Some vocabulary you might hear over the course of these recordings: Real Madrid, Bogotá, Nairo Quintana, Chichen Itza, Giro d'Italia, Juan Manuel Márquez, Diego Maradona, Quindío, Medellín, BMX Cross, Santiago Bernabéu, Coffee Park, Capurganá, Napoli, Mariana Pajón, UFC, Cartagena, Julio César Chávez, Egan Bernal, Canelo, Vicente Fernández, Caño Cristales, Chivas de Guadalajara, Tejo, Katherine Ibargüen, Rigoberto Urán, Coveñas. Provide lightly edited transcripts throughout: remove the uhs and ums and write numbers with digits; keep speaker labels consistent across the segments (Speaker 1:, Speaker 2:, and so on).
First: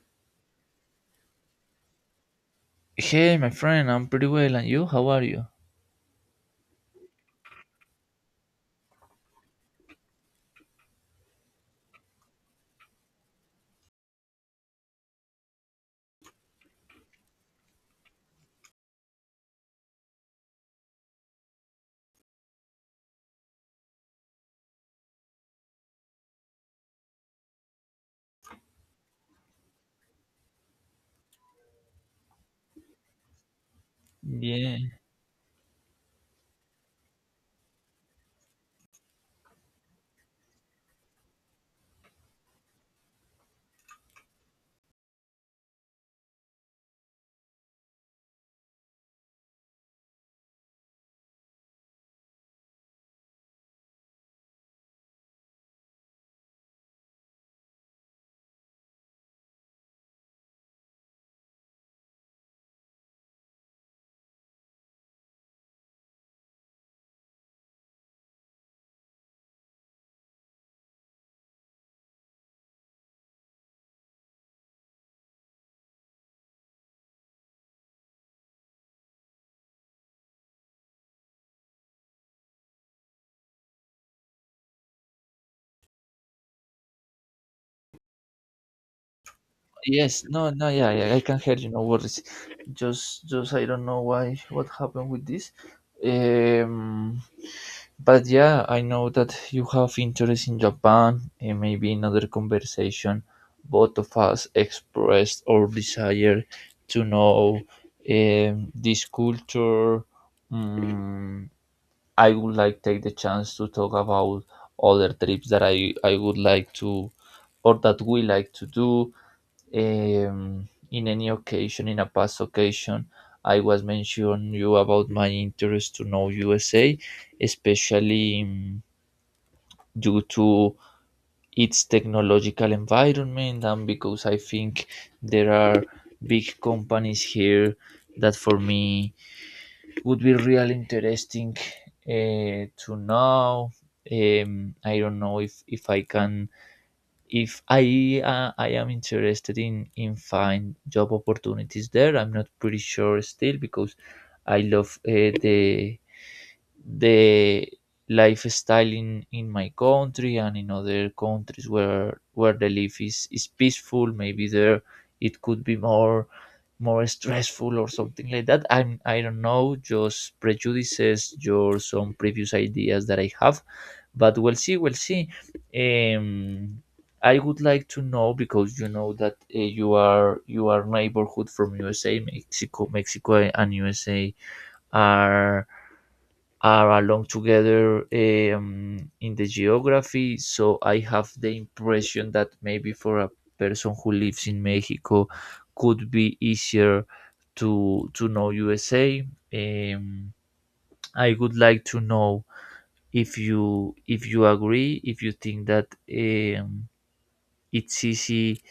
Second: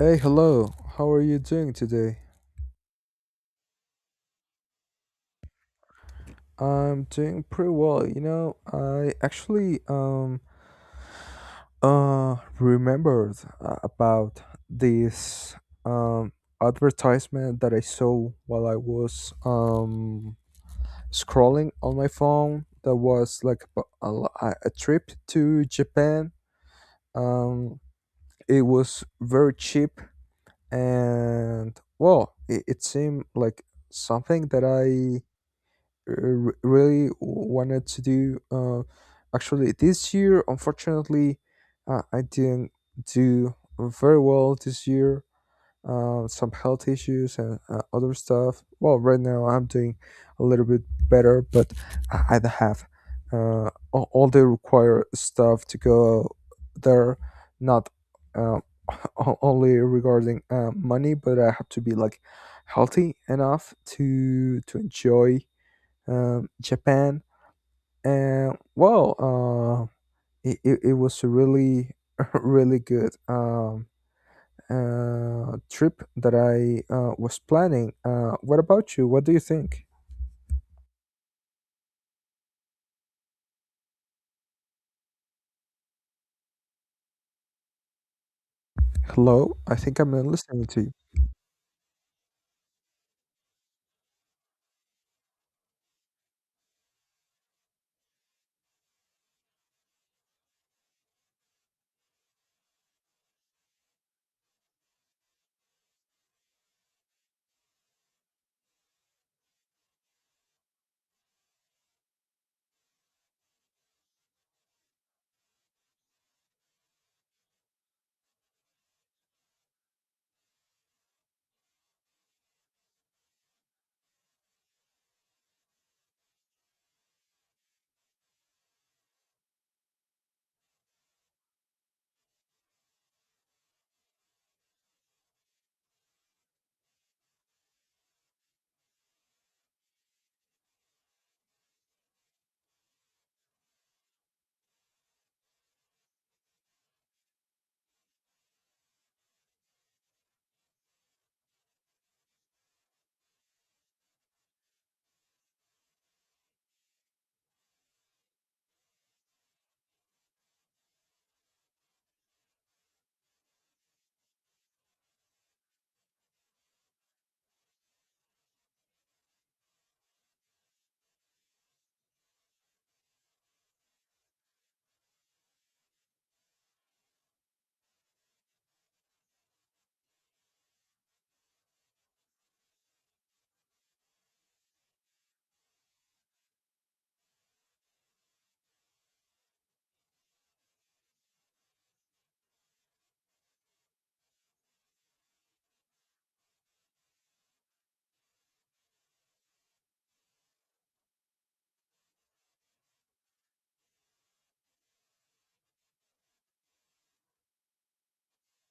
Speaker 1: Hey, hello. How are you doing today?
Speaker 2: Hey, my friend, I'm pretty well, and you? How are you?
Speaker 1: I'm doing pretty well. You know, I actually remembered about this um advertisement that I saw while I was scrolling on my phone. That was like a trip to Japan. Um, it was very cheap and well, it seemed like something that
Speaker 2: Yeah.
Speaker 1: I really wanted to do. Actually, this year, unfortunately, I didn't do very well this year. Some health issues and other stuff. Well, right now I'm doing a little bit better, but I don't have all the required stuff to go there. Not uh, only regarding money, but I have to be like healthy enough to enjoy Japan, and well, it was a really really good trip that I was planning. What about you? What do you think? Hello, I think I'm
Speaker 2: Yes.
Speaker 1: not
Speaker 2: No.
Speaker 1: listening
Speaker 2: No.
Speaker 1: to
Speaker 2: Yeah.
Speaker 1: you.
Speaker 2: Yeah. I can hear you. No worries. Just I don't know why what happened with this. Um. But yeah, I know that you have interest in Japan, and maybe in other conversation, both of us expressed our desire to know this culture. Um, I would like take the chance to talk about other trips that I would like to or that we like to do in any occasion in a past occasion I was mentioning you about my interest to know USA, especially due to its technological environment, and because I think there are big companies here that for me would be really interesting to know. I don't know if I can if I I am interested in find job opportunities there. I'm not pretty sure still because I love the the lifestyle in my country and in other countries where the life is peaceful. Maybe there it could be more stressful or something like that. I don't know, just prejudices your some previous ideas that I have, but we'll see, we'll see. um I would like to know because you know that you are neighborhood from USA. Mexico and USA are along together in the geography. So I have the impression that maybe for a person who lives in Mexico, could be easier to know USA. Um, I would like to know if you agree, if you think that um, it's easy.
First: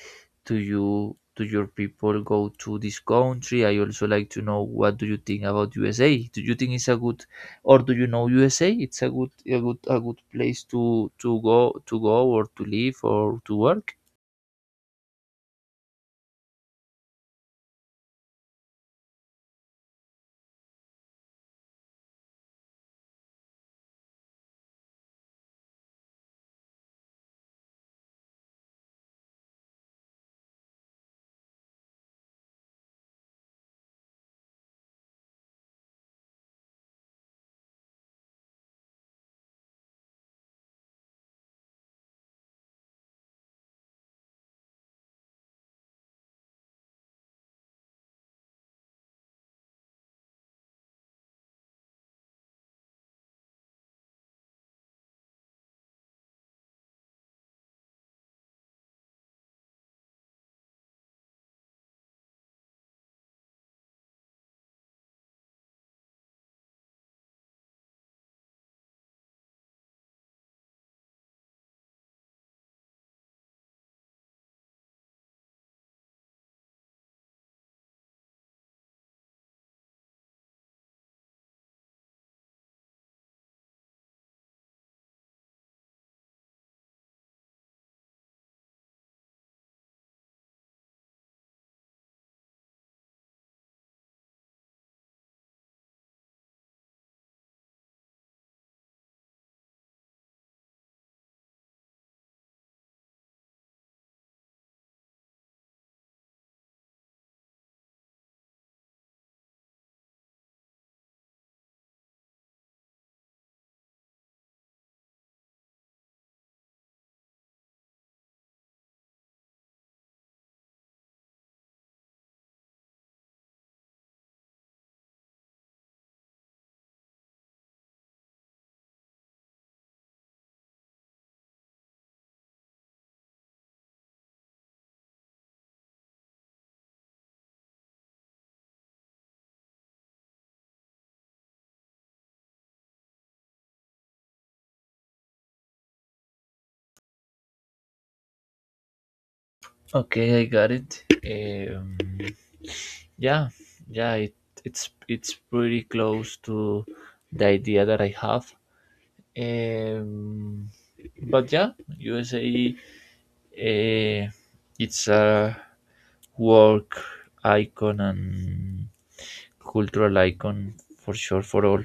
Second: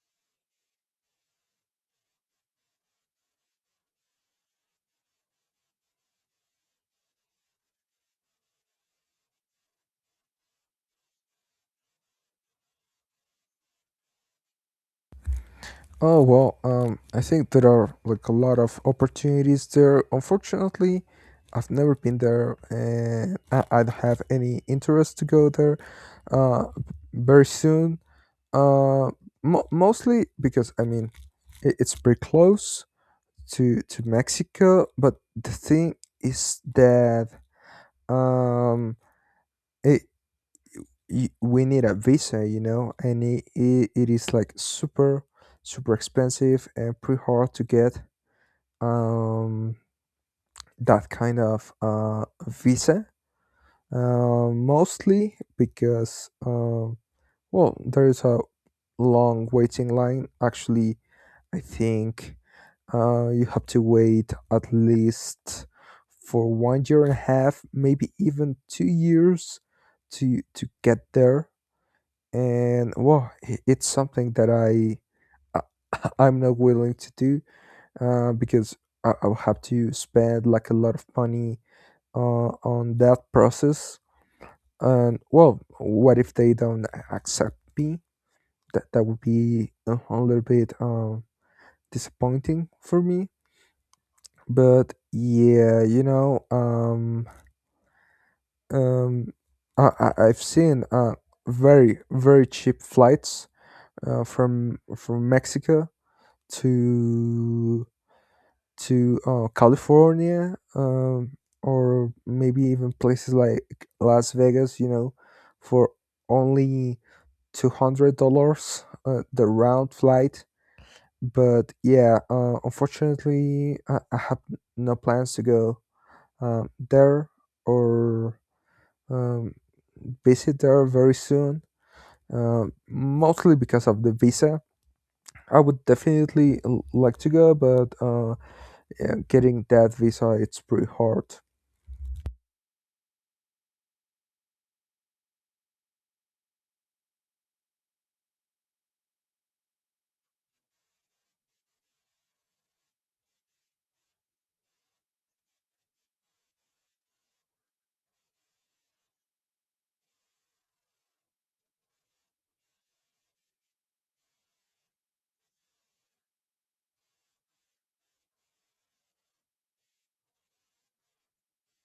Speaker 2: Do you do your people go to this country? I also like to know what do you think about USA? Do you think it's a good or do you know USA? It's a good a good place to go or to live or to work.
Speaker 1: Oh well, I think there are like a lot of opportunities there. Unfortunately, I've never been there, and I don't have any interest to go there. Uh, very soon. Uh, Mostly because I mean, It's pretty close to Mexico, but the thing is that um it we need a visa, you know, and it is like super super expensive and pretty hard to get um that kind of visa. Mostly because well, there is a long waiting line. Actually, I think you have to wait at least for 1 year and a half, maybe even 2 years to get there. And well, it's something that I'm not willing to do because I'll have to spend like a lot of money on that process. And well, what if they don't accept me? That would be a little bit disappointing for me, but yeah, um I've seen very very cheap flights from mexico to to california or maybe even places like las vegas, you know, for only $200, the round flight. But yeah, unfortunately, I have no plans to go there or um, visit there very soon. Mostly because of the visa. I would definitely like to go, but yeah, getting that visa it's pretty hard.
Speaker 2: Okay, I got it. Yeah, yeah, it's pretty close to the idea that I have. Um, but yeah, USA, uh, it's a work icon and cultural icon for sure for all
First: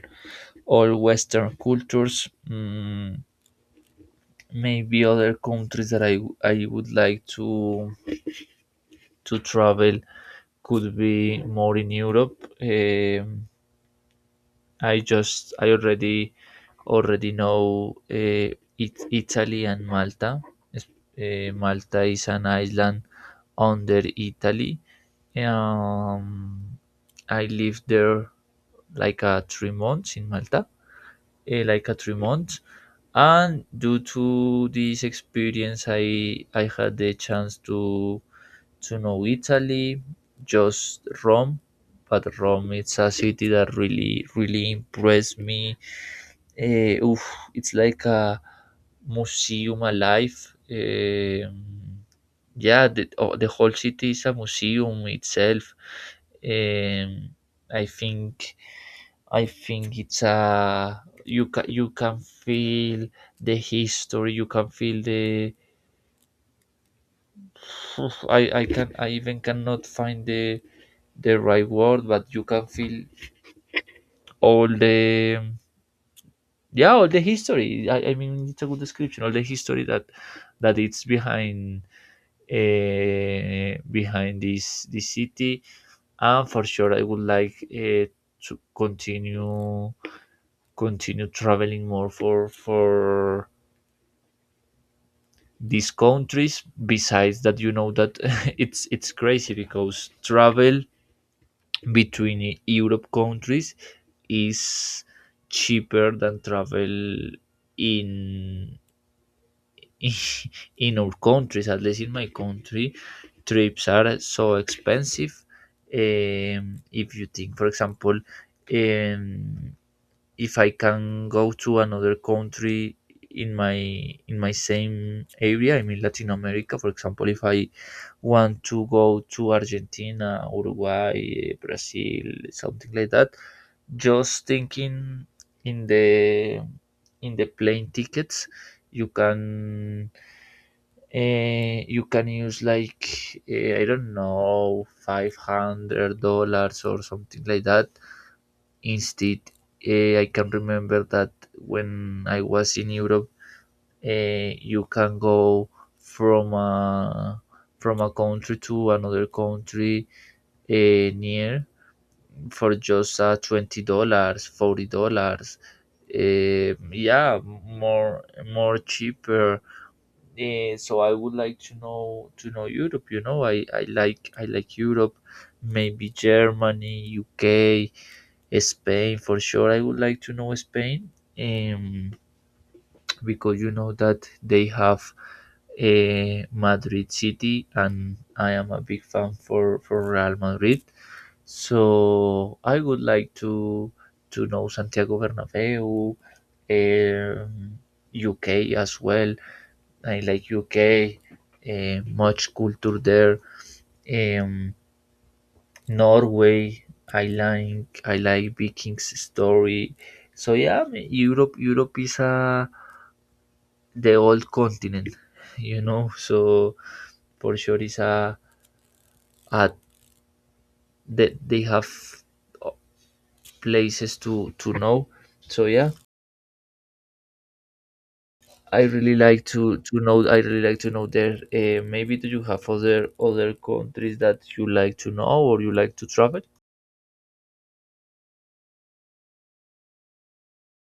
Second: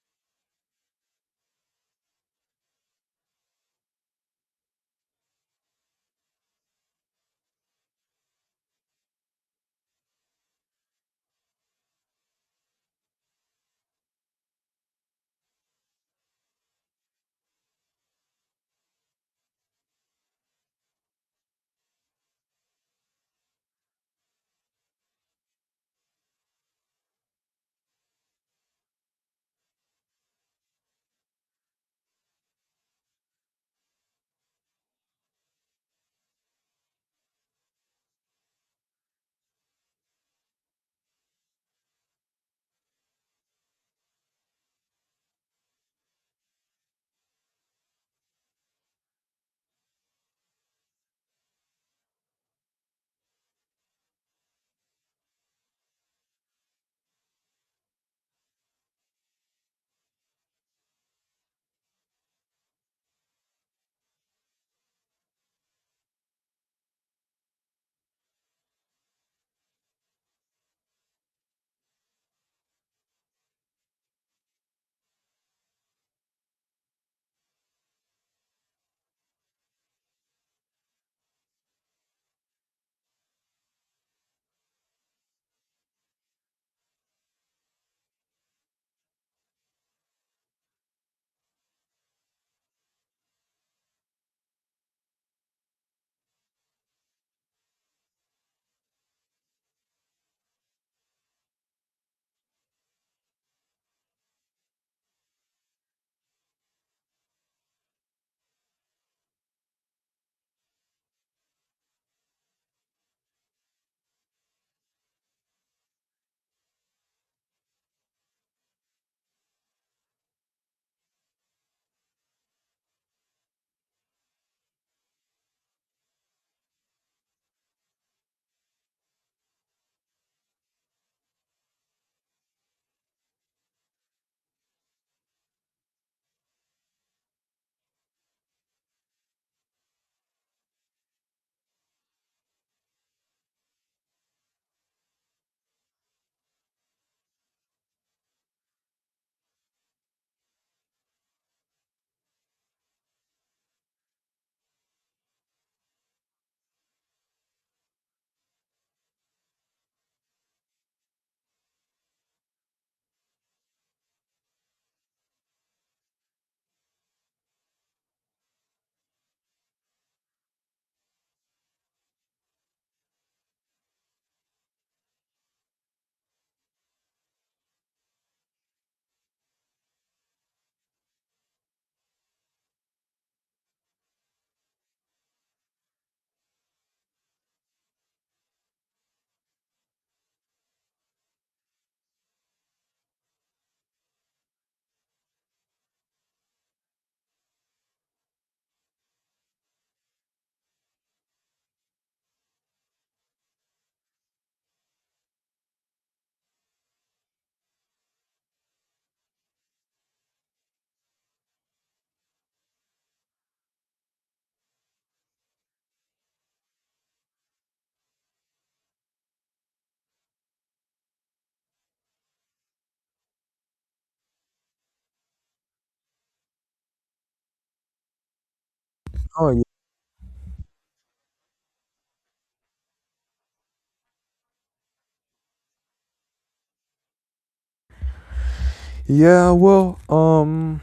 Speaker 2: all Western cultures. Mm, maybe other countries that I would like to travel could be more in Europe. I already know Italy and Malta. Es- Malta is an island under Italy. Um, I lived there like 3 months in Malta, eh, like three months. And due to this experience, I had the chance to know Italy, just Rome. But Rome, it's a city that really, really impressed me. Eh, oof, it's like a museum alive. Um, yeah, the whole city is a museum itself. Um, I think I think it's a you can feel the history. You can feel the. I even cannot find the right word, but you can feel all the yeah all the history. I mean it's a good description. All the history that it's behind behind this city, and for sure I would like to continue traveling more for these countries. Besides that, you know that it's crazy because travel between Europe countries is cheaper than travel in in our countries. At least in my country, trips are so expensive. If you think, for example, um, if I can go to another country in my in my same area, I mean Latin America. For example, if I want to go to Argentina, Uruguay, Brazil, something like that, just thinking in the in the plane tickets, you can you can use like I don't know, $500 or something like that. Instead, I can remember that when I was in Europe, you can go from a, from a country to another country near for just $20, $40. Yeah, more cheaper. So I would like to know Europe. You know, I like Europe, maybe Germany, UK, Spain for sure. I would like to know Spain, um, because you know that they have a Madrid City, and I am a big fan for Real Madrid. So I would like to know Santiago Bernabeu, um, UK as well. I like UK, much culture there. Um, Norway, I like Vikings story. So yeah, Europe is a the old continent, you know. So for sure is a they have uh, places to know. So yeah, I really like
Speaker 1: Oh y-
Speaker 2: to know. I really like to know there. Maybe do you have other countries that you like to know or you like to travel?
Speaker 1: yeah, well,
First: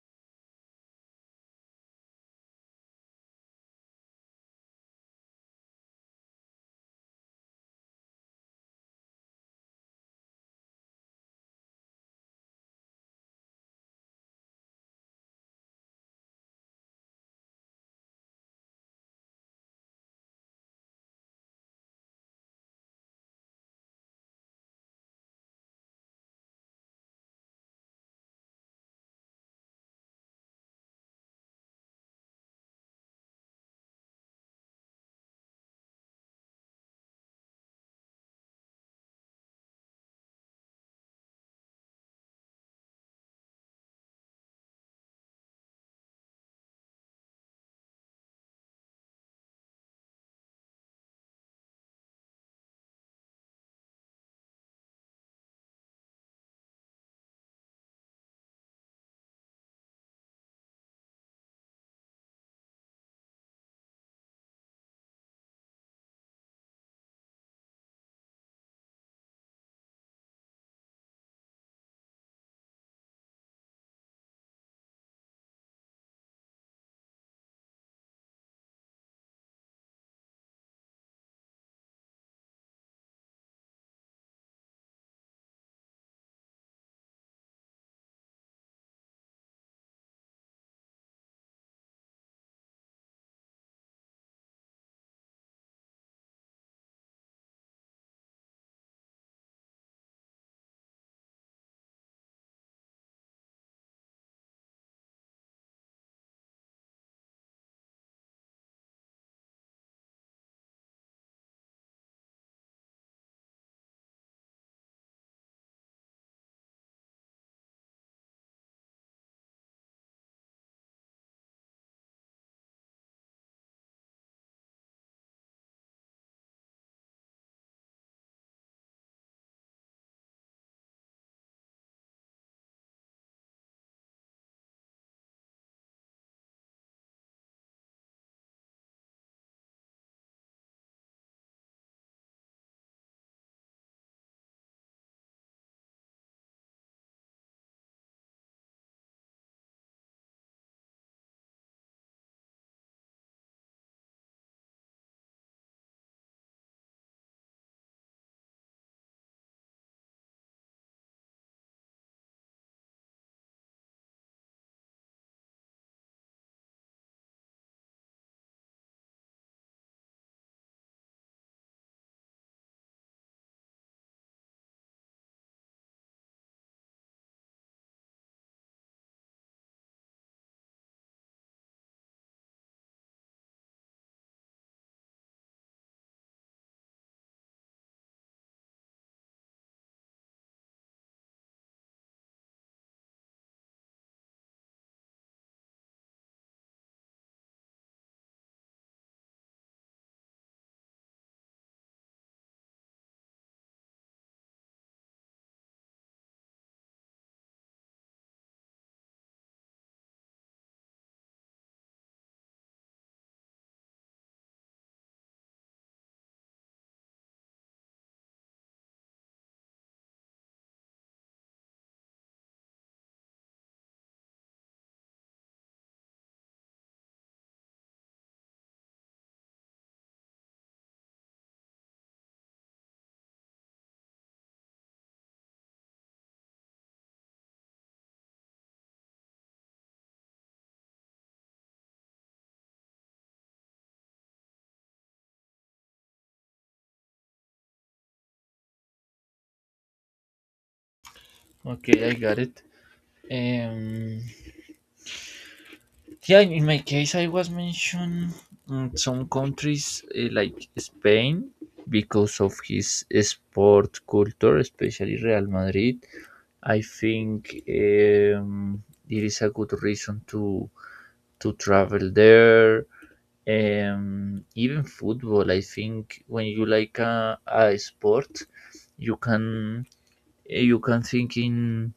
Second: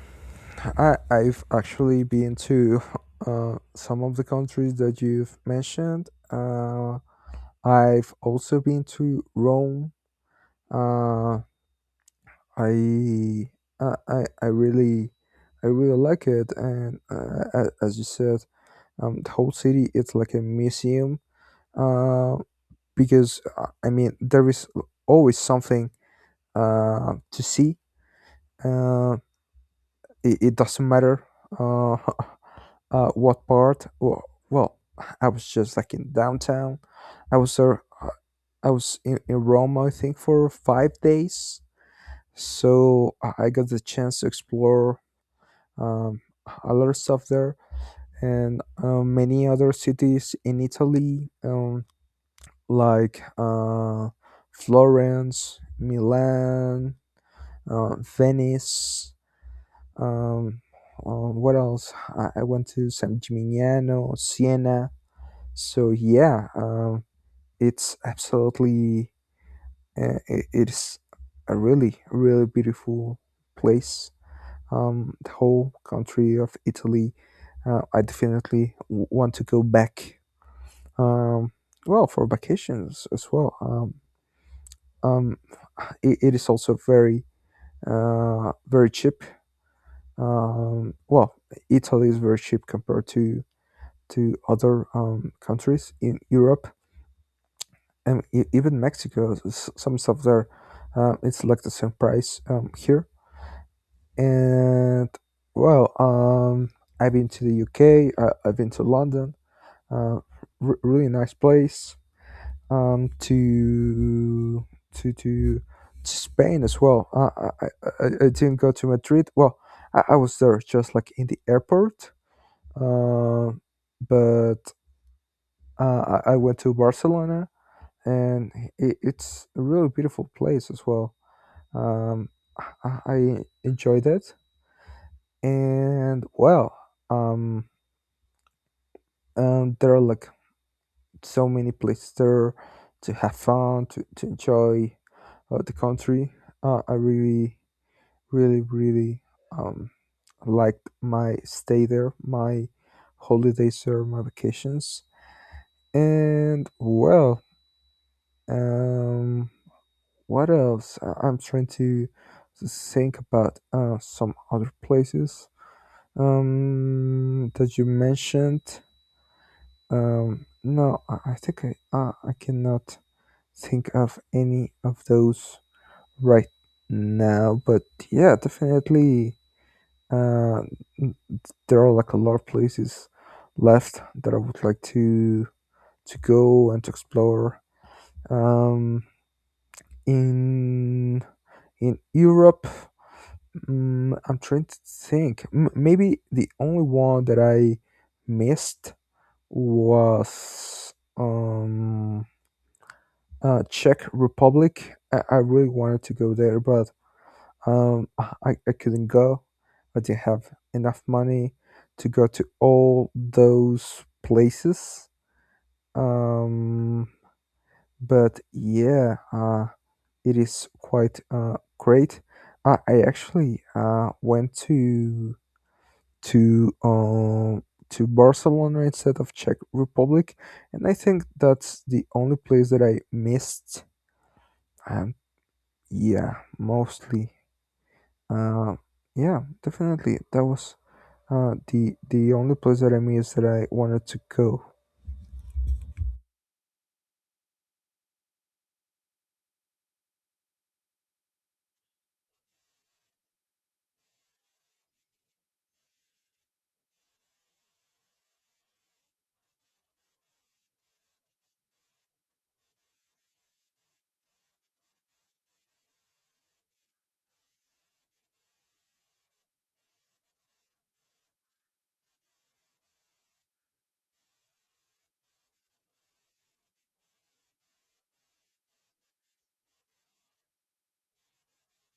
Speaker 1: I I've actually been to some of the countries that you've mentioned. I've also been to Rome. Uh, I, I, I I really, I really like it, and a- as you said, the whole city it's like a museum. Uh, because I mean, there is always something to see. Uh, it, it doesn't matter, uh, what part. Well, well, I was just like in downtown. I was there. uh, I was in Rome, I think, for 5 days, so I got the chance to explore um, a lot of stuff there and many other cities in italy, like florence, milan, venice, um, what else. I went to san gimignano, siena, so yeah, it's absolutely it's a really really beautiful place, the whole country of Italy. I definitely want to go back. Um, well, for vacations as well. Um, it is also very very cheap. Well, Italy is very cheap compared to other countries in Europe and even Mexico. Some stuff there, it's like the same price here. And well, I've been to the UK. I've been to London. uh, Really nice place um, to to Spain as well. I didn't go to Madrid. Well, I was there just like in the airport, uh, but I went to Barcelona, and it, it's a really beautiful place as well. Um, I enjoyed it, and well, um, there are like so many places there to have fun, to enjoy the country. I really, really, really um, liked my stay there, my holidays there, my vacations. And well, um, what else? I- I'm trying to think about some other places that you mentioned. No, I think I cannot think of any of those right now, but yeah, definitely. Uh, there are like a lot of places left that I would like to go and to explore. Um, in in Europe, mm I'm trying to think. Maybe the only one that I missed was Czech Republic. I really wanted to go there, but I couldn't go. I didn't have enough money to go to all those places. Um, but yeah, it is quite great. I actually went to um, to Barcelona instead of Czech Republic, and I think that's the only place that I missed. Um, yeah, mostly. Uh, yeah, definitely. That was the only place that I missed that I wanted to go.
Speaker 2: Okay, I got it. Um, yeah, in my case, I was mentioned mm, some countries like Spain, because of his sport culture, especially Real Madrid. I think it is a good reason to travel there. Even football, I think when you like a sport, you can you can think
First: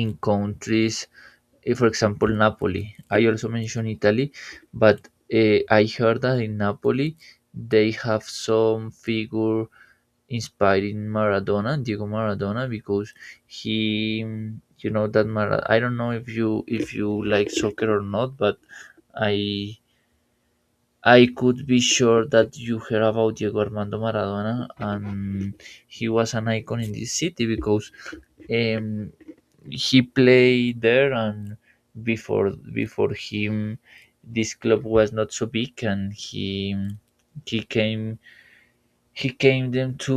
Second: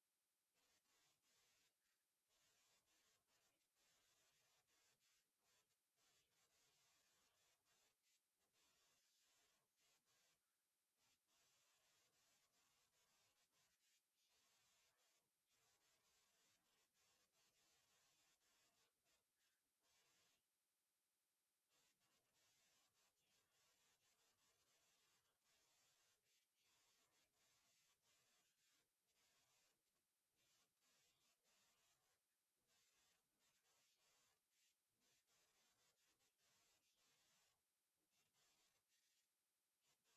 Speaker 2: in countries, for example, Napoli. I also mentioned Italy, but I heard that in Napoli they have some figure inspired in Maradona, Diego Maradona, because he, you know, that Mara. I don't know if you like soccer or not, but I I could be sure that you heard about Diego Armando Maradona, and he was an icon in this city because um, he played there, and before him this club was not so big, and he he came he came them to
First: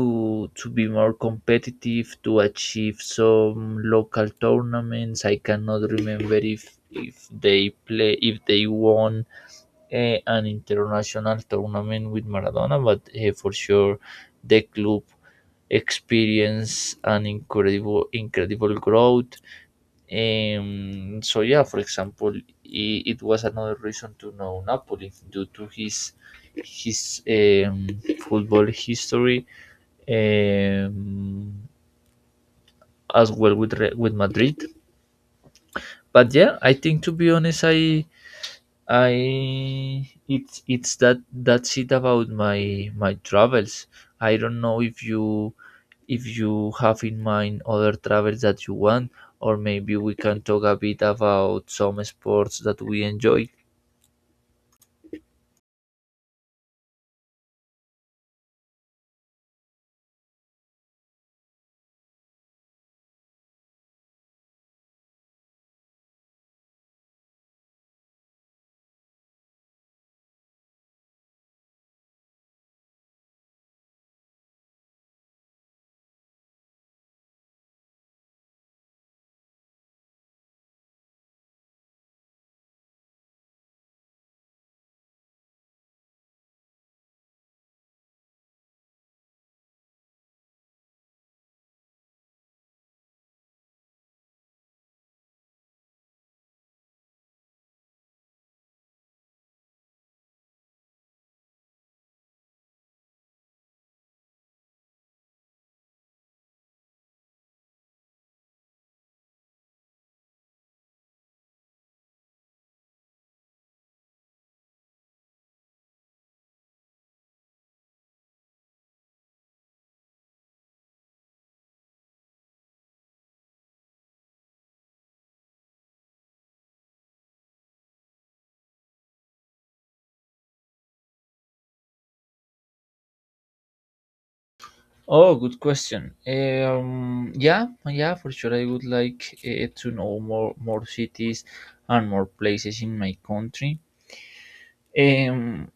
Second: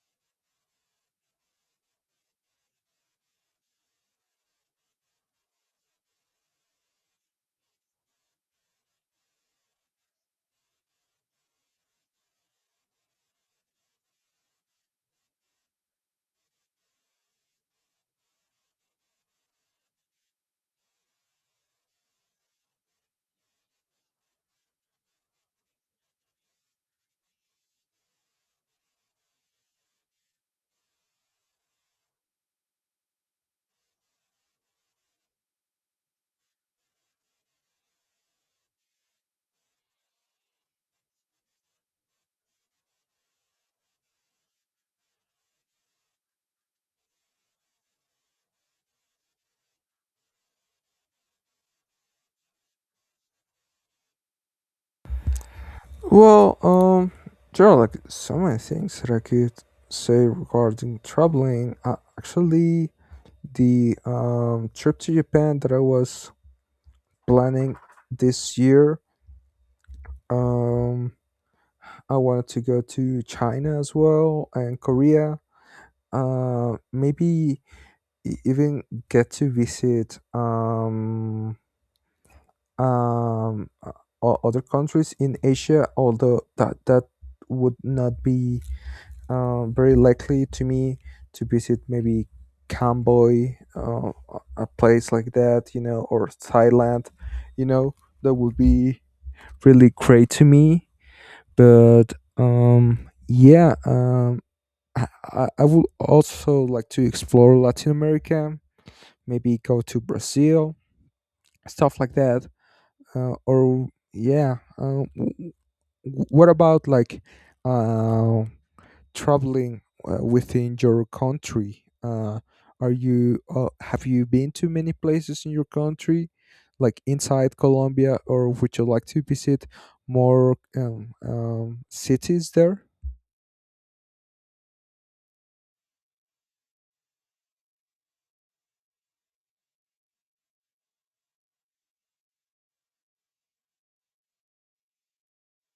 Speaker 2: be more competitive, to achieve some local tournaments. I cannot remember if they play, if they won an international tournament with Maradona, but for sure the club experienced an incredible growth. So yeah, for example, I it was another reason to know Napoli due to his his um, football history, um, as well with Madrid. But yeah, I think to be honest, I it's that that's it about my travels. I don't know if you have in mind other travels that you want, or maybe we can talk a bit about some sports that we enjoy.
Speaker 1: Well, there are like so many things that I could say regarding traveling. Actually, the trip to Japan that I was planning this year, um, I wanted to go to China as well and Korea. Maybe even get to visit um, uh, other countries in Asia, although that that would not be very likely to me to visit maybe Camboy, a place like that, you know, or Thailand, you know, that would be really great to me. But yeah, I would also like to explore Latin America, maybe go to Brazil, stuff like that, or yeah. What about like uh, traveling within your country? Are you have you been to many places in your country, like inside Colombia, or would you like to visit more cities there?
Speaker 2: Oh, good question. Yeah, yeah, for sure. I would like to know more cities and more places in my country. Um,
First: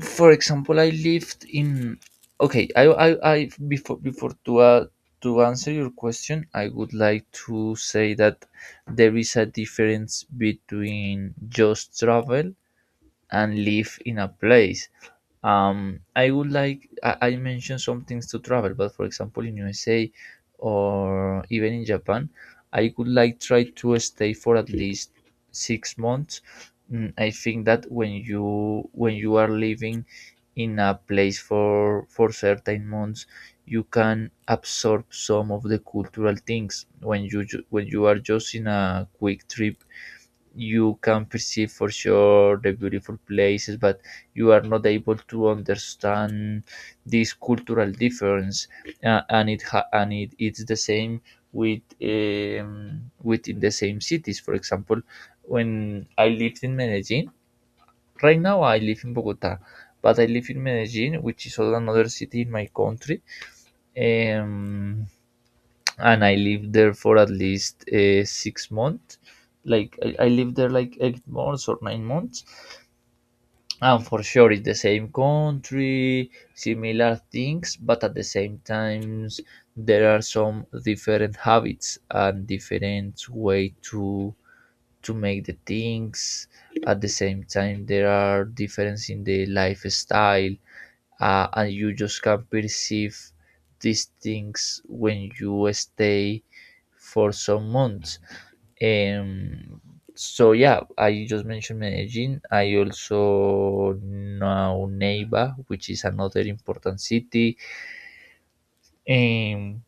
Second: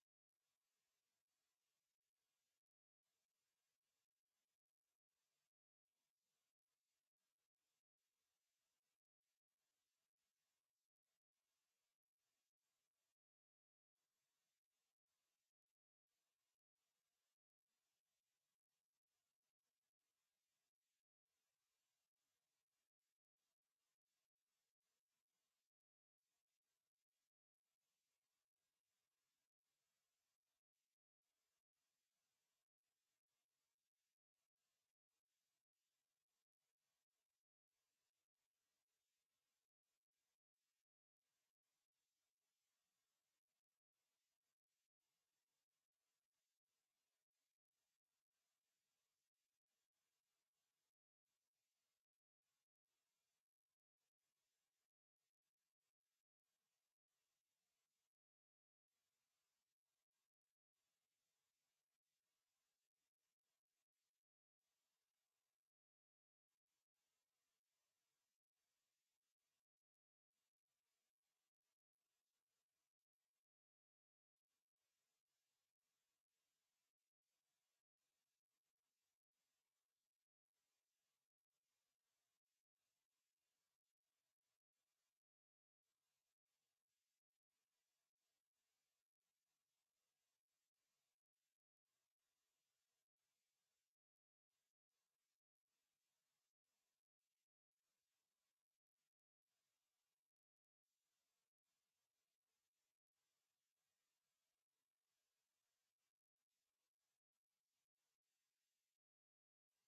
Speaker 2: for example, I lived in. Okay, I before to answer your question, I would like to say that there is a difference between just travel and live in a place. I would like I mentioned some things to travel, but for example in USA or even in Japan, I would like try to stay for at least 6 months. Mm, I think that when you are living in a place for certain months, you can absorb some of the cultural things. When you when you are just in a quick trip, you can perceive for sure the beautiful places, but you are not able to understand this cultural difference. And it and it's the same with within the same cities. For example, when I lived in Medellin, right now I live in Bogota, but I live in Medellin, which is another city in my country. um, and I lived there for at least 6 months. Like, I lived there like 8 months or 9 months, and for sure it's the same country, similar things, but at the same times there are some different habits and different way to make the things. At the same time, there are difference in the lifestyle. And you just can perceive these things when you stay for some months. Um, so yeah, I just mentioned Medellin. I also know Neiva, which is another important city. Um,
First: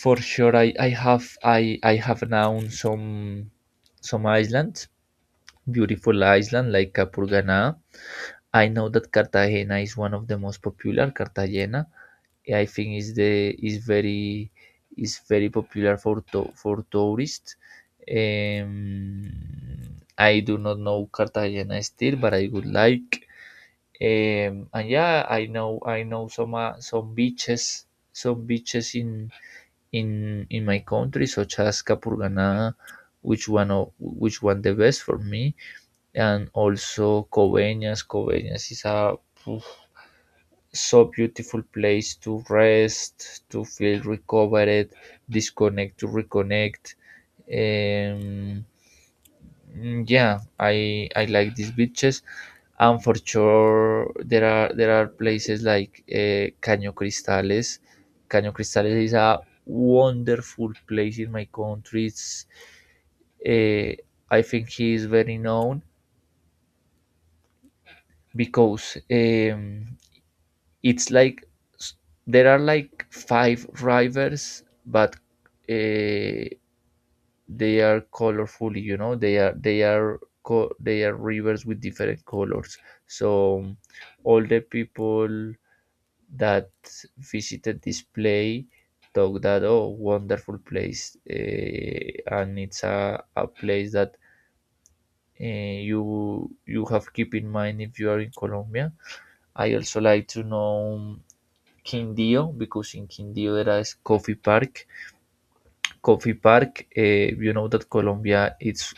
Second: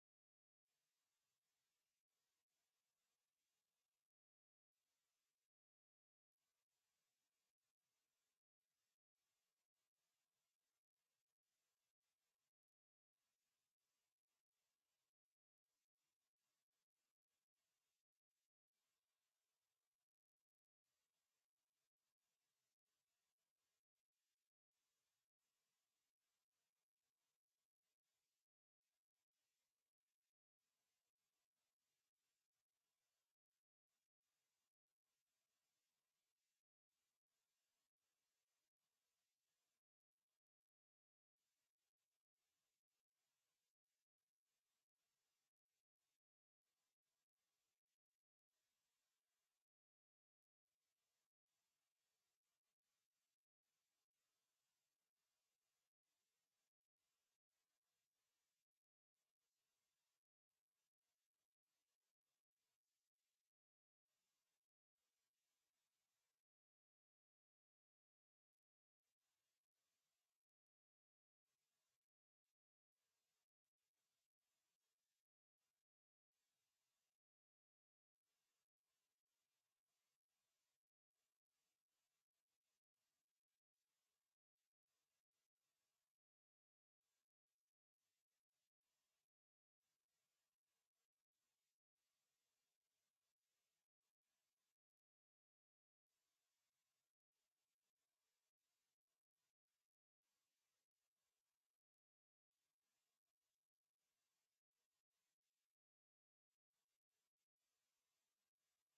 Speaker 2: for sure, I have known some islands, beautiful island like Capurganá. I know that Cartagena is one of the most popular, Cartagena. I think is the is very popular for tourists. Um, I do not know Cartagena still, but I would like. And yeah, I know some beaches, some beaches in in my country, such as Capurganá, which one which one the best for me, and also Coveñas. Coveñas is a so beautiful place to rest, to feel recovered, disconnect, to reconnect. Um, yeah, I like these beaches, and for sure there are places like Caño Cristales. Caño Cristales is a wonderful place in my country. It's, uh, I think he is very known because it's like there are like five rivers but uh, they are colorfully they are they are rivers with different colors, so all the people that visited this play thought that, oh, wonderful place. And it's a place that you have keep in mind if you are in Colombia. I also like to know Quindio, because in Quindio there is Coffee Park. Coffee Park, you know that Colombia is,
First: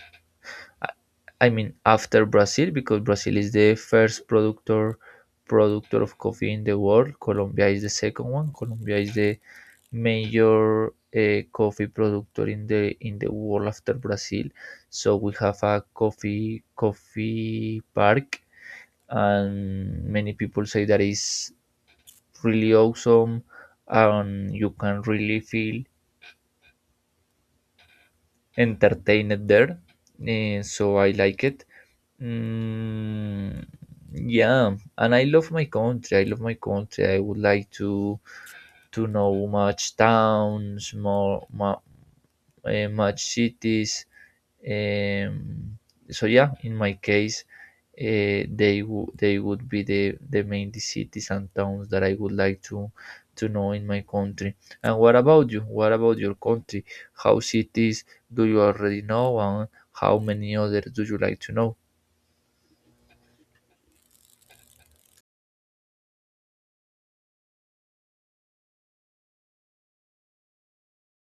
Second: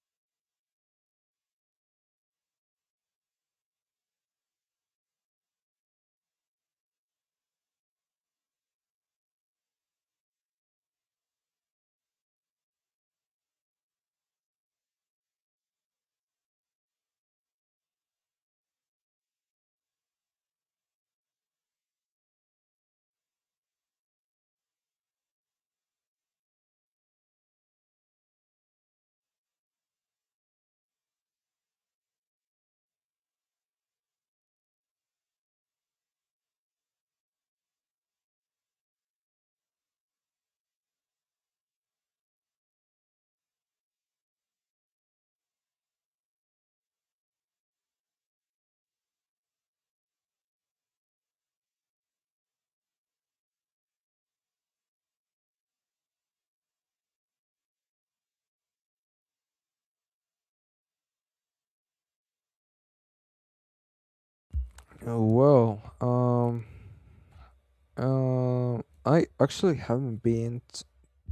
Speaker 2: I mean, after Brazil, because Brazil is the first productor of coffee in the world. Colombia is the second one. Colombia is the major coffee productor in the world after Brazil. So we have a coffee park, and many people say that is really awesome, and you can really feel entertained there. So I like it. Mm, yeah, and I love my country. I love my country. I would like to know much towns, much cities. Um, so yeah, in my case, they would be the main cities and towns that I would like to know in my country. And what about you? What about your country? How cities do you already know, and how many others do you like to know?
Speaker 1: Oh, well, I actually haven't been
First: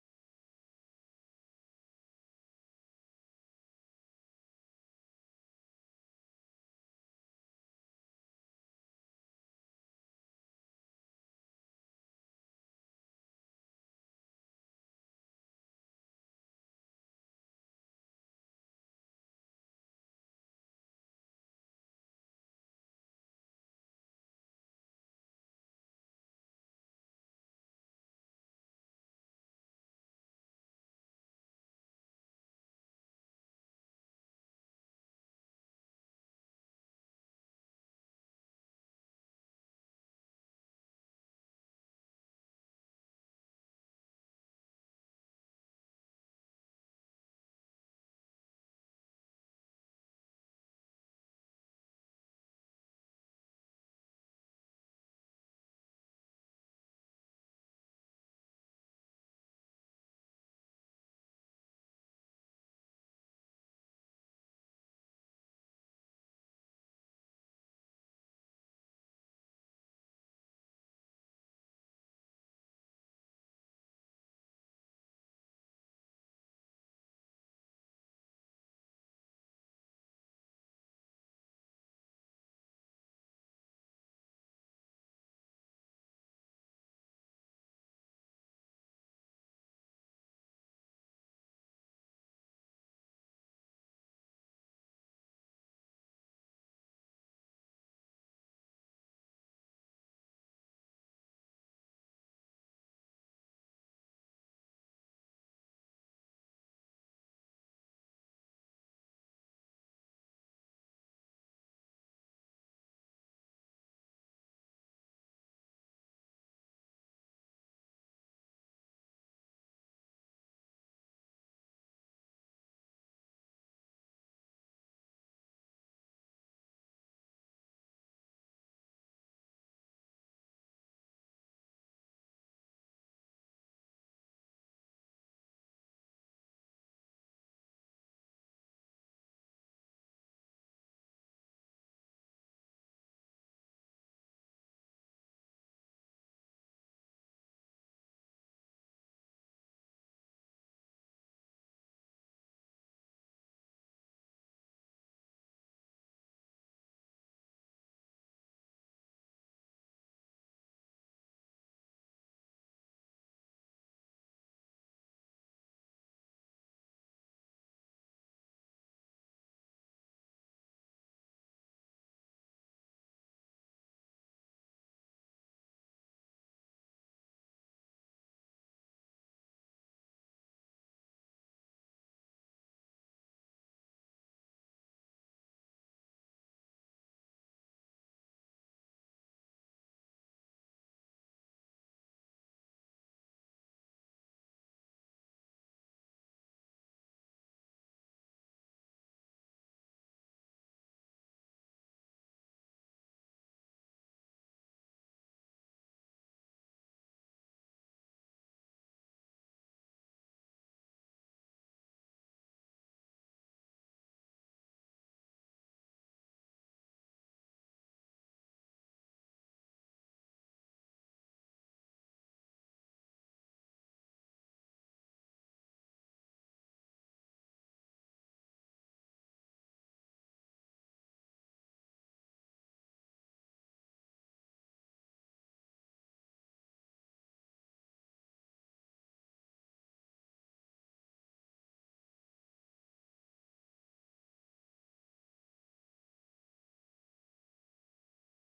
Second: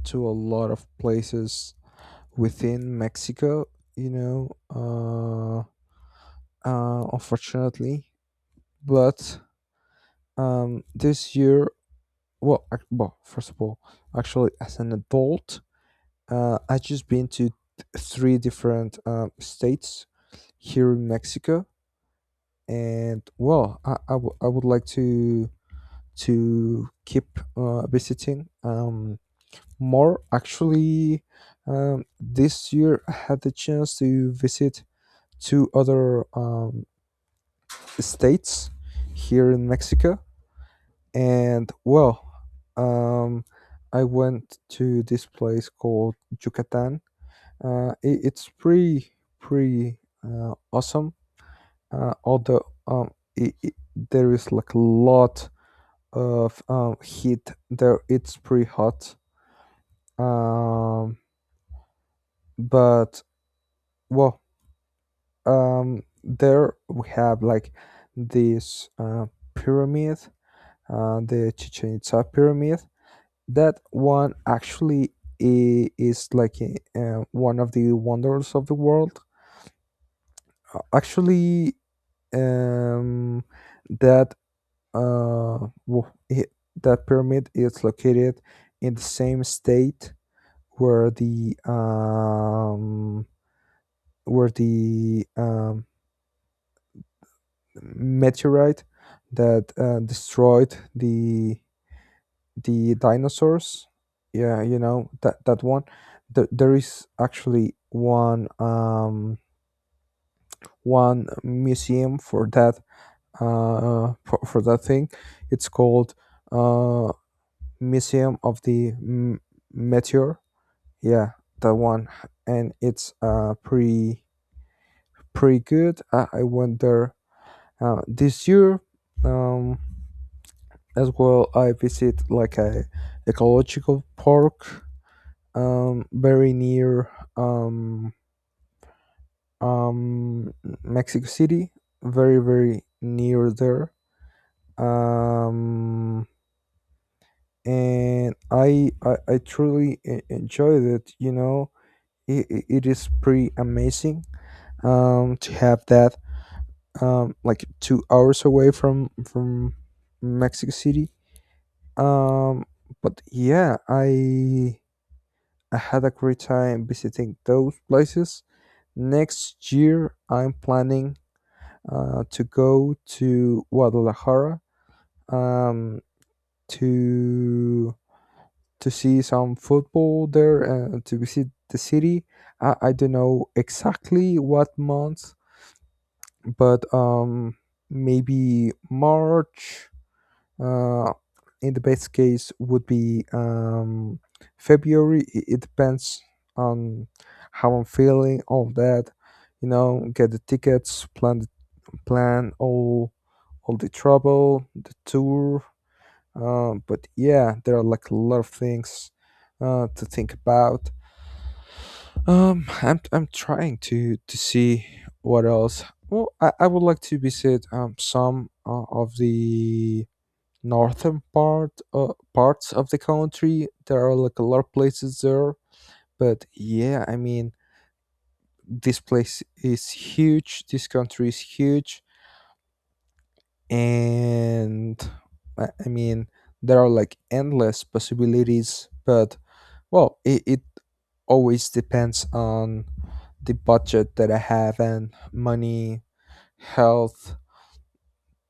Speaker 1: to a lot of places within Mexico, you know, unfortunately. But this year, well, well, first of all, actually, as an adult, I just been to three different states here in Mexico, and well, I would like to keep visiting. More actually, this year I had the chance to visit two other states here in Mexico, and well, um, I went to this place called Yucatan. It, it's pretty pretty awesome, although it, there is like a lot of heat there. It's pretty hot, um, but well, there we have like this pyramid, the chichen itza pyramid. That one actually is like a, one of the wonders of the world. Actually, um that uh wo- i- that pyramid is located in the same state where the where the um meteorite that destroyed the dinosaurs. Yeah, you know that that one. There is actually one one museum for that, for that thing. It's called uh, Museum of the Meteor. Yeah, that one, and it's pretty pretty good. I went there this year. Um, as well I visit like a ecological park, very near um, um, mexico city, very very near there, um, and I truly enjoyed it, you know. It is pretty amazing to have that like 2 hours away from mexico city, um, but yeah, I had a great time visiting those places. Next year, I'm planning to go to Guadalajara, um, to to see some football there and to visit the city. I don't know exactly what month, but maybe March, uh, in the best case would be February. It depends on how I'm feeling, all that. You know, get the tickets, plan the, plan all the travel, the tour. But yeah, there are like a lot of things to think about. I'm trying to see what else. Well, I would like to visit some of the northern part, parts of the country. There are like a lot of places there, but yeah, I mean, this place is huge. This country is huge, and I mean, there are like endless possibilities. But well, it always depends on the budget that I have and money, health.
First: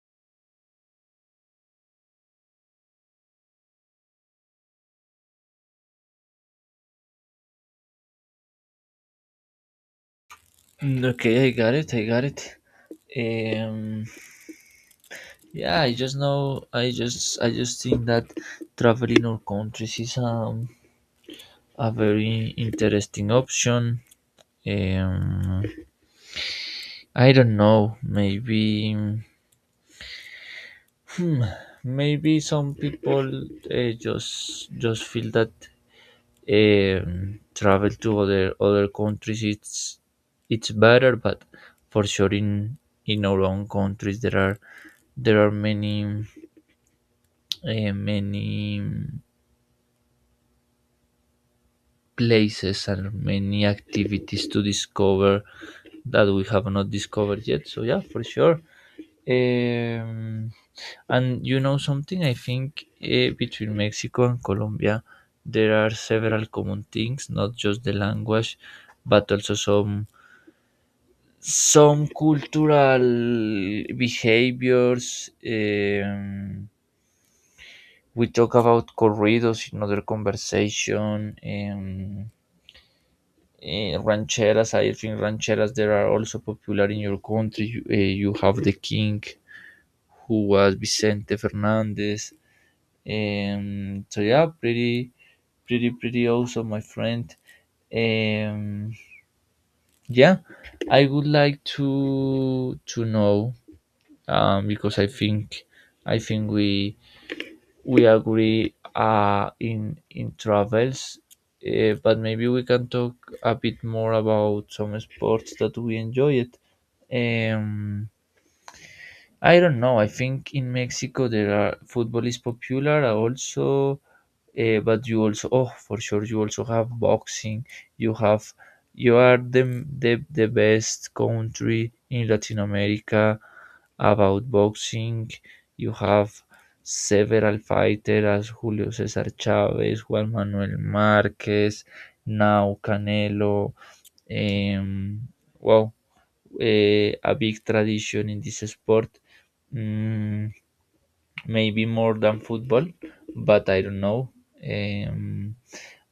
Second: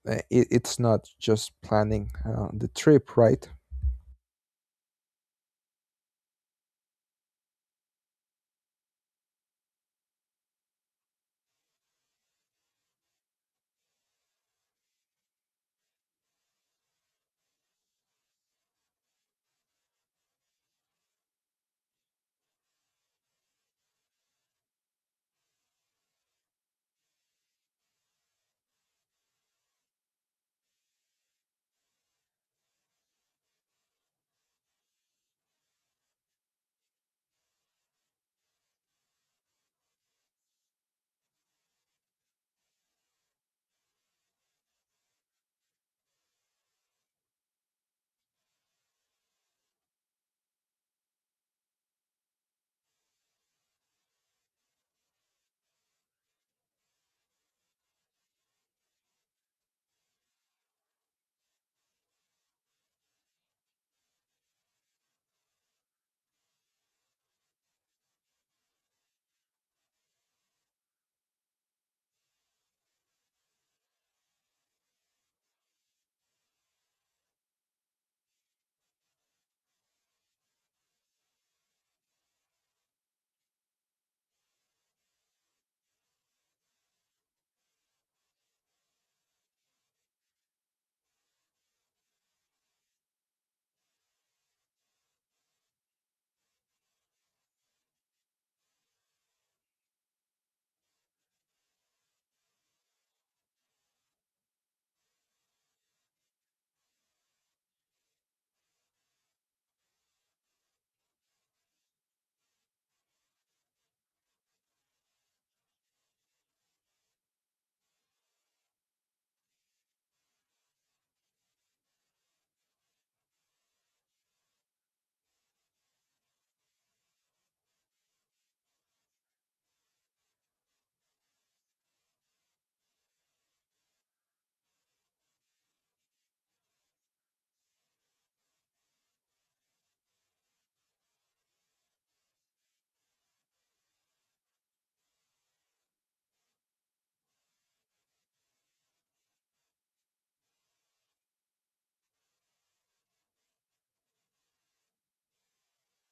Speaker 1: It, it's not just planning the trip, right?
Speaker 2: Mm, okay, I got it. I got it. Um, yeah, I just know. I just think that traveling our countries is a very interesting option. Um, I don't know. Maybe, hmm, maybe some people just feel that travel to other countries it's better, but for sure in our own countries there are many many places and many activities to discover that we have not discovered yet. So yeah, for sure. Um, and you know something, I think between Mexico and Colombia, there are several common things, not just the language, but also some cultural behaviors. We talk about corridos in other conversation. Rancheras, I think rancheras there are also popular in your country. You, you have the king, who was Vicente Fernandez. So yeah, pretty, pretty, pretty awesome, my friend. Um, yeah, I would like to know, because I think I think we we agree in travels, but maybe we can talk a bit more about some sports that we enjoyed. Um, I don't know. I think in Mexico there are football is popular. Also, but you also, oh, for sure you also have boxing. You have, you are the the best country in Latin America about boxing. You have several fighters as Julio Cesar Chavez, Juan Manuel Marquez, now Canelo. um, wow, a big tradition in this sport. Mm, maybe more than football, but I don't know. Um,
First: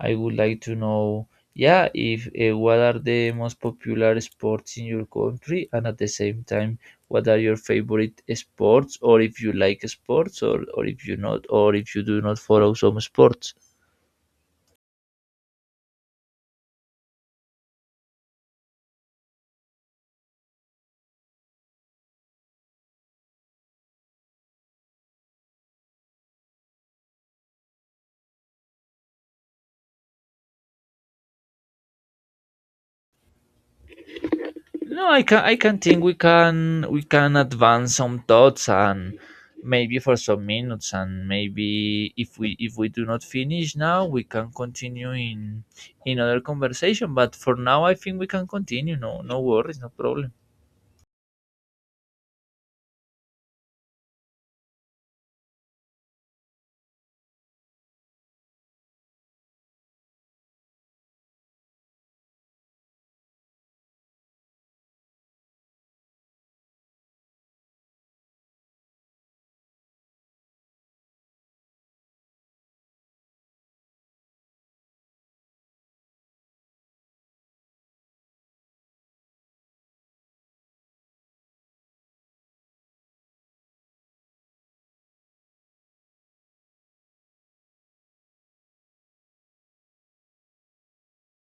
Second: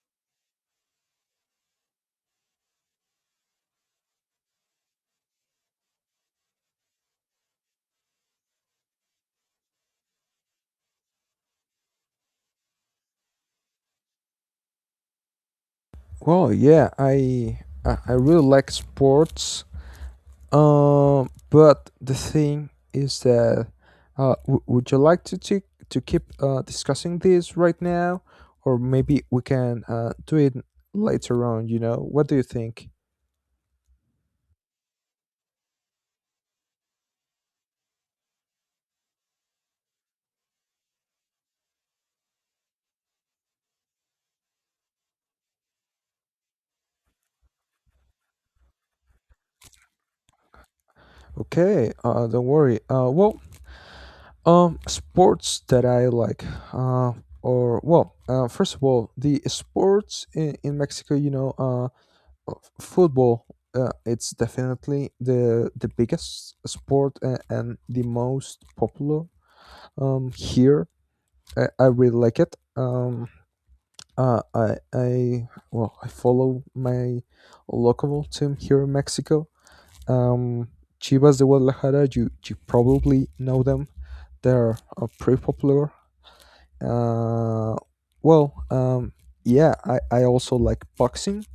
Speaker 2: I would like to know, yeah, if what are the most popular sports in your country, and at the same time, what are your favorite sports, or if you like sports, or if you not, or if you do not follow some sports.
Speaker 1: Well, yeah, I really like sports. But the thing is that would you like to keep discussing this right now, or maybe we can do it later on? You know, what do you think?
Speaker 2: No, I can think we can advance some thoughts, and maybe for some minutes, and maybe if we do not finish now we can continue in other conversation. But for now I think we can continue. No, no worries, no problem.
Speaker 1: Okay, don't worry. Well, sports that I like, uh, first of all, the sports in Mexico, you know, football, it's definitely the biggest sport and the most popular here. I really like it, I follow my local team here in mexico, um chivas de guadalajara. You probably know them. They're pretty popular. uh well um yeah, I also like boxing.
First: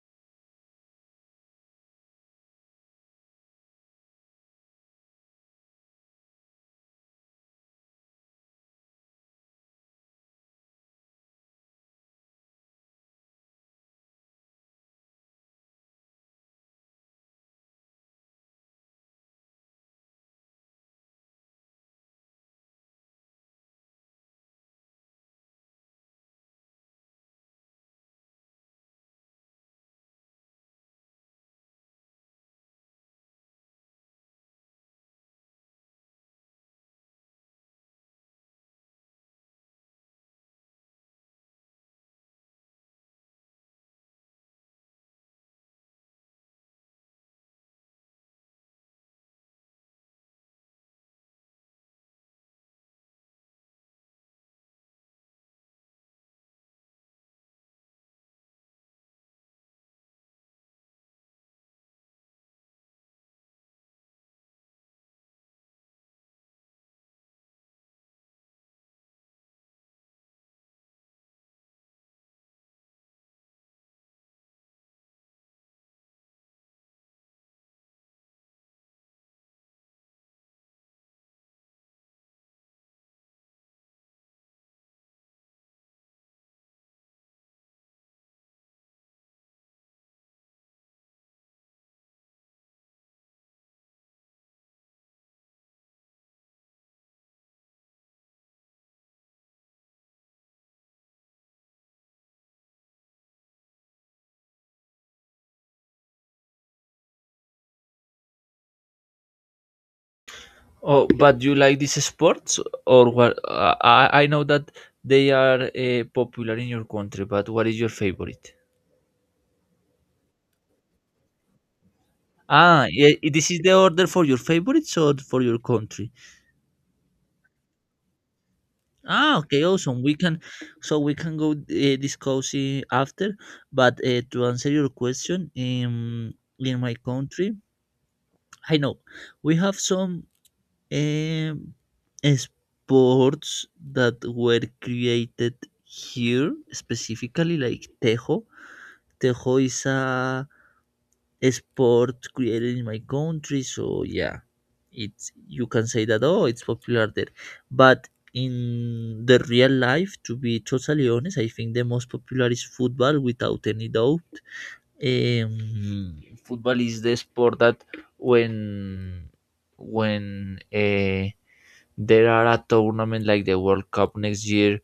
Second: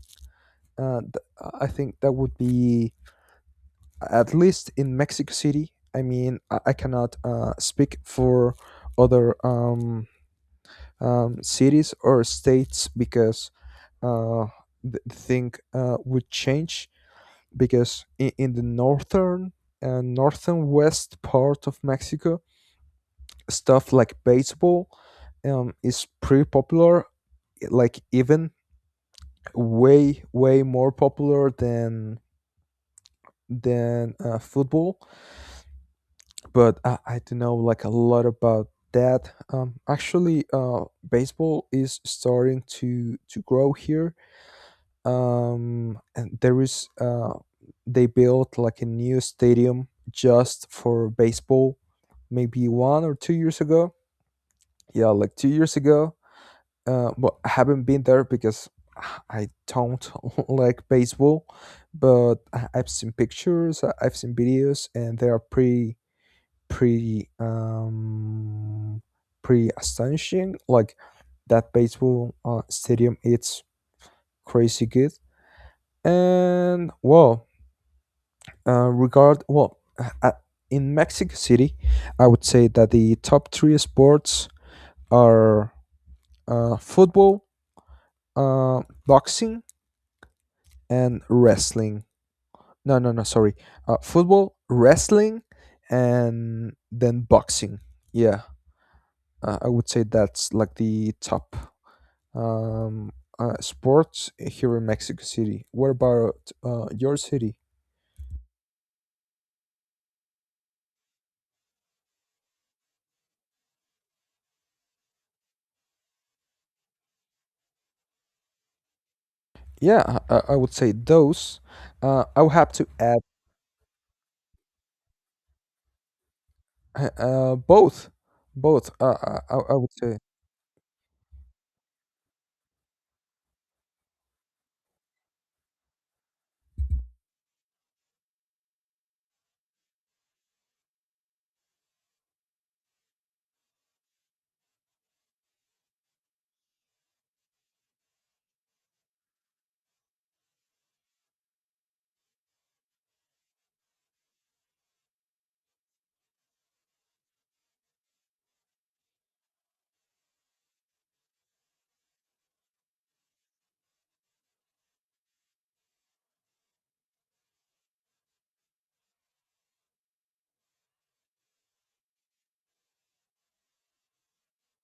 Speaker 1: I think that would be at least in Mexico City. I mean, I cannot speak for other cities or states because uh, the thing would change because in the northern, northern west part of Mexico, stuff like baseball is pretty popular. Like even way way more popular than football, but I don't know like a lot about that. Actually, baseball is starting to grow here. And there is they built like a new stadium just for baseball, maybe 1 or 2 years ago. Yeah, like 2 years ago. But I haven't been there because I don't like baseball. But I've seen pictures, I've seen videos, and they are pretty pretty pretty astonishing. Like that baseball stadium, it's crazy good. And well, uh, regard well, uh, uh, in Mexico City, I would say that the top three sports are football, boxing, and wrestling. No, no, no. Sorry, football, wrestling, and then boxing. Yeah, I would say that's like the top um, sports here in Mexico City. What about your city?
Speaker 2: Oh, but you like these sports or what? I know that they are popular in your country, but what is your favorite?
Speaker 1: Yeah, I would say those. I would have
Speaker 2: Ah,
Speaker 1: to
Speaker 2: yeah,
Speaker 1: add
Speaker 2: this is the order for your favorites or for your country?
Speaker 1: both, both.
Speaker 2: Ah, okay,
Speaker 1: I would
Speaker 2: awesome. We
Speaker 1: say
Speaker 2: can, so we can go discuss it after. But to answer your question, in my country, I know we have some um, sports that were created here specifically, like tejo. Tejo is a sport created in my country, so yeah, it's, you can say that, oh, it's popular there, but in the real life, to be totally honest, I think the most popular is football without any doubt. Um, football is the sport that when when uh, there are a tournament like the World Cup next year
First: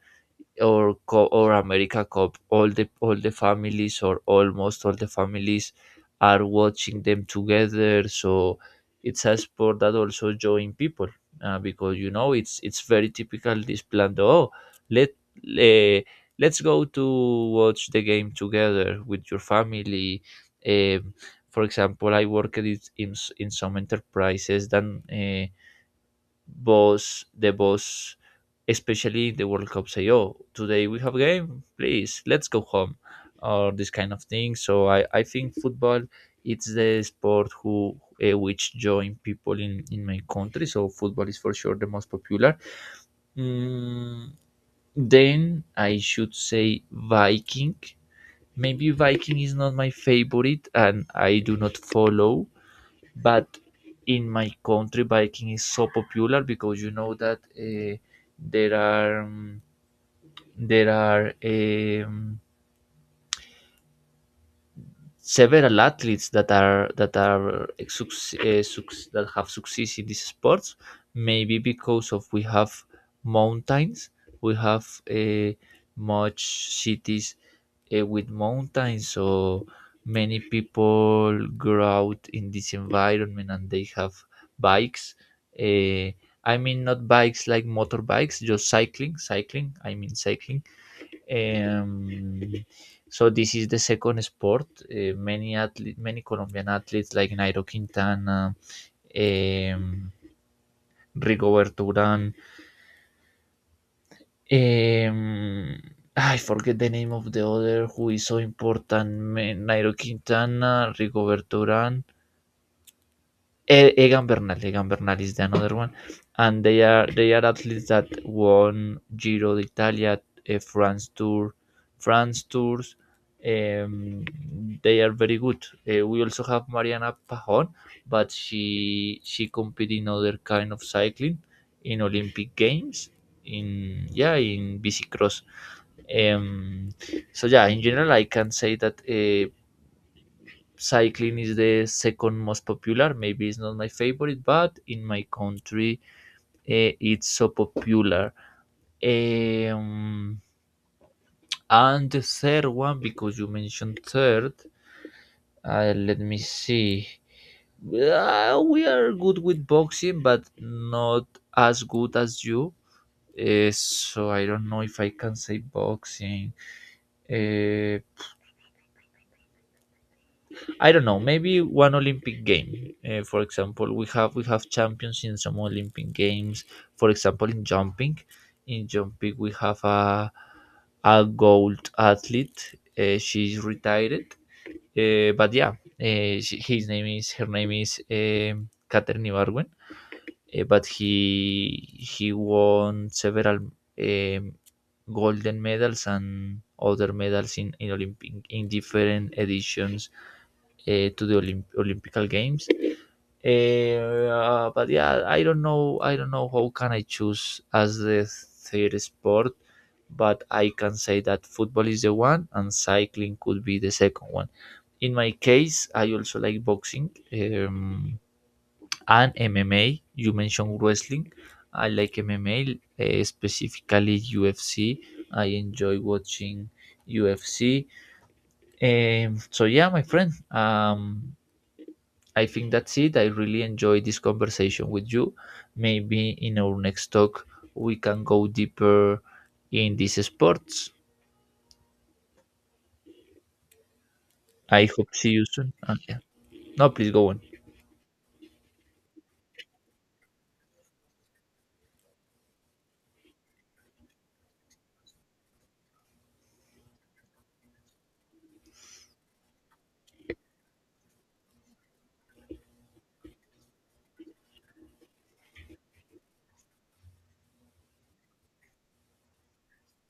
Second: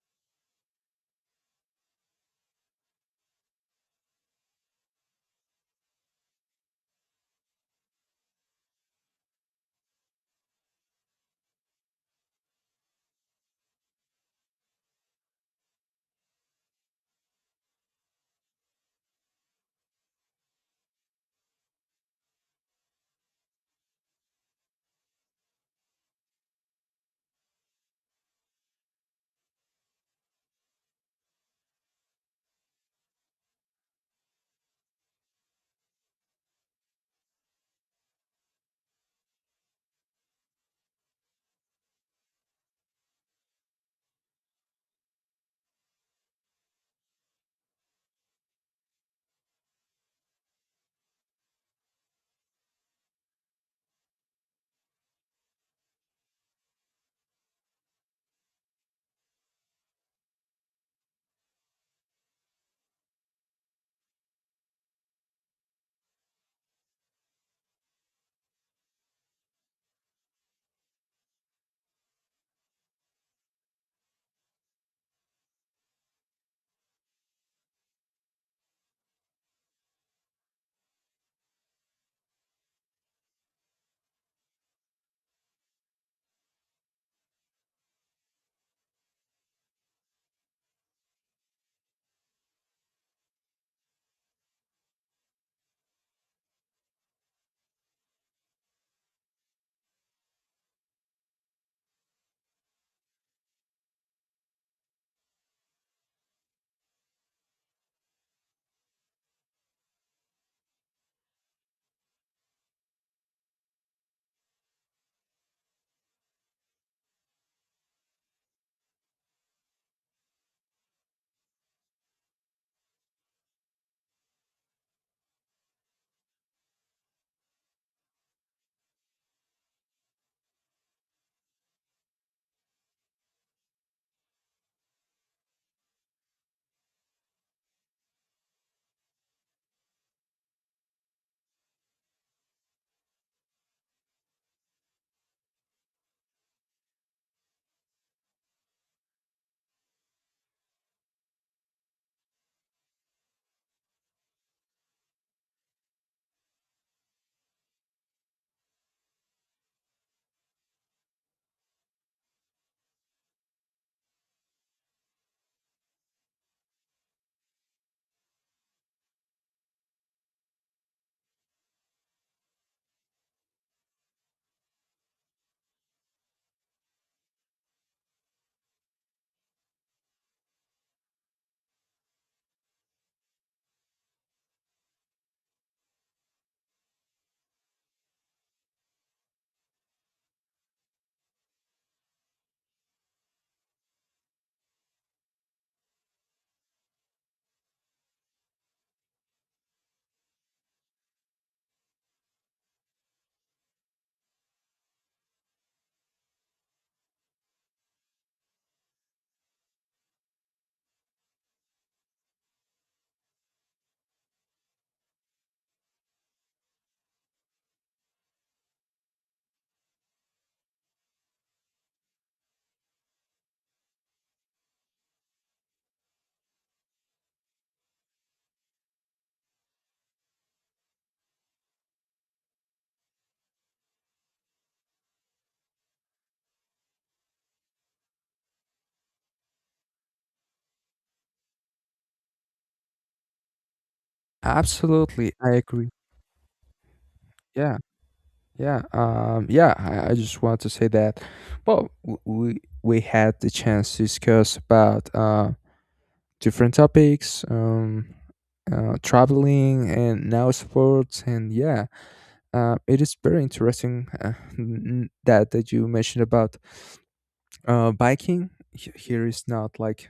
Speaker 2: or or America Cup, all the families, or almost all the families, are watching them together. So it's a sport that also join people, because you know it's very typical this plan. Oh, let, eh, let's go to watch the game together with your family. Um, for example, I worked it in in some enterprises that the boss, especially in the World Cup, say, "Oh, today we have game. Please, let's go home," or this kind of thing. So I think football, it's the sport who which join people in my country. So football is for sure the most popular. Mm, then I should say Viking. Maybe Viking is not my favorite, and I do not follow, but in my country biking is so popular because you know that there are there are um, several athletes that are that are that have success in these sports, maybe because of we have mountains. We have much cities with mountains, so many people grow out in this environment and they have bikes. uh, I mean, not bikes like motorbikes, just cycling I mean cycling. Um, so this is the second sport. Many athlete, many Colombian athletes like Nairo Quintana, um, Rigoberto Urán. Um, I forget the name of the other who is so important. Nairo Quintana, Rigoberto Urán, Egan Bernal. Egan Bernal is the another one, and they are athletes that won Giro d'Italia, France Tour, France Tours. Um, they are very good. We also have Mariana Pajón, but she competed in other kind of cycling, in Olympic Games, in yeah in BC Cross. Um, so yeah, in general, I can say that cycling is the second most popular. Maybe it's not my favorite, but in my country, it's so popular. Um, and the third one, because you mentioned third, let me see. We are good with boxing, but not as good as you. So I don't know if I can say boxing. Eh, I don't know, maybe one Olympic game. For example, we have champions in some Olympic games. For example, in jumping we have a gold athlete. She's retired, but yeah, she, his name is her name is Katherine Ibargüen. But he won several um, golden medals and other medals in Olympic in different editions to the Olympical Games. But yeah, I don't know. I don't know how can I choose as the third sport, but I can say that football is the one and cycling could be the second one. In my case, I also like boxing and MMA. You mentioned wrestling. I like MMA, specifically UFC. I enjoy watching UFC. So yeah, my friend. I think that's it. I really enjoyed this conversation with you. Maybe in our next talk we can go deeper in these sports. I hope see
Speaker 1: absolutely.
Speaker 2: you
Speaker 1: I
Speaker 2: soon.
Speaker 1: agree.
Speaker 2: And yeah. No, please go on.
Speaker 1: Yeah, yeah, yeah. I just want to say that. Well, we had the chance to discuss about different topics, traveling, and now sports, and yeah. It is very interesting, that that you mentioned about biking. Here is not like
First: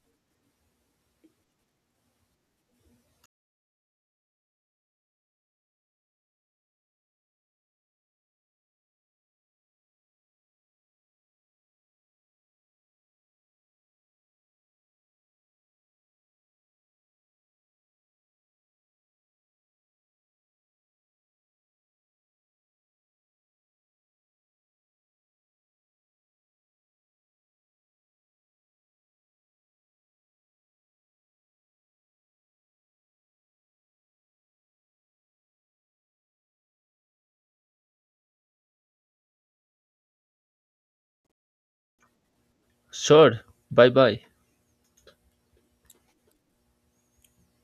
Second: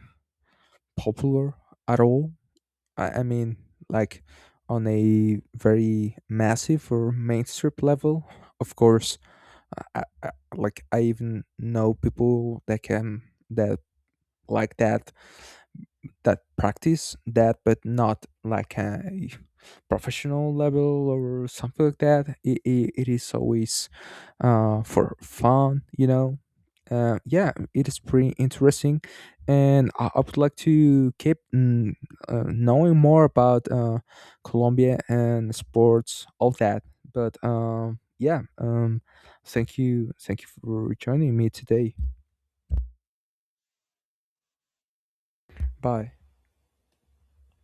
Speaker 1: popular at all. I mean, like on a very massive or mainstream level. Of course, I, I, I- like I even know people that can that like that that practice that, but not like a professional level or something like that. It is always for fun, you know. Yeah, it is pretty interesting, and I would like to keep, knowing more about colombia and sports, all that, but yeah, thank you for joining me today.
Speaker 2: Sure. Bye bye.
Speaker 1: Bye.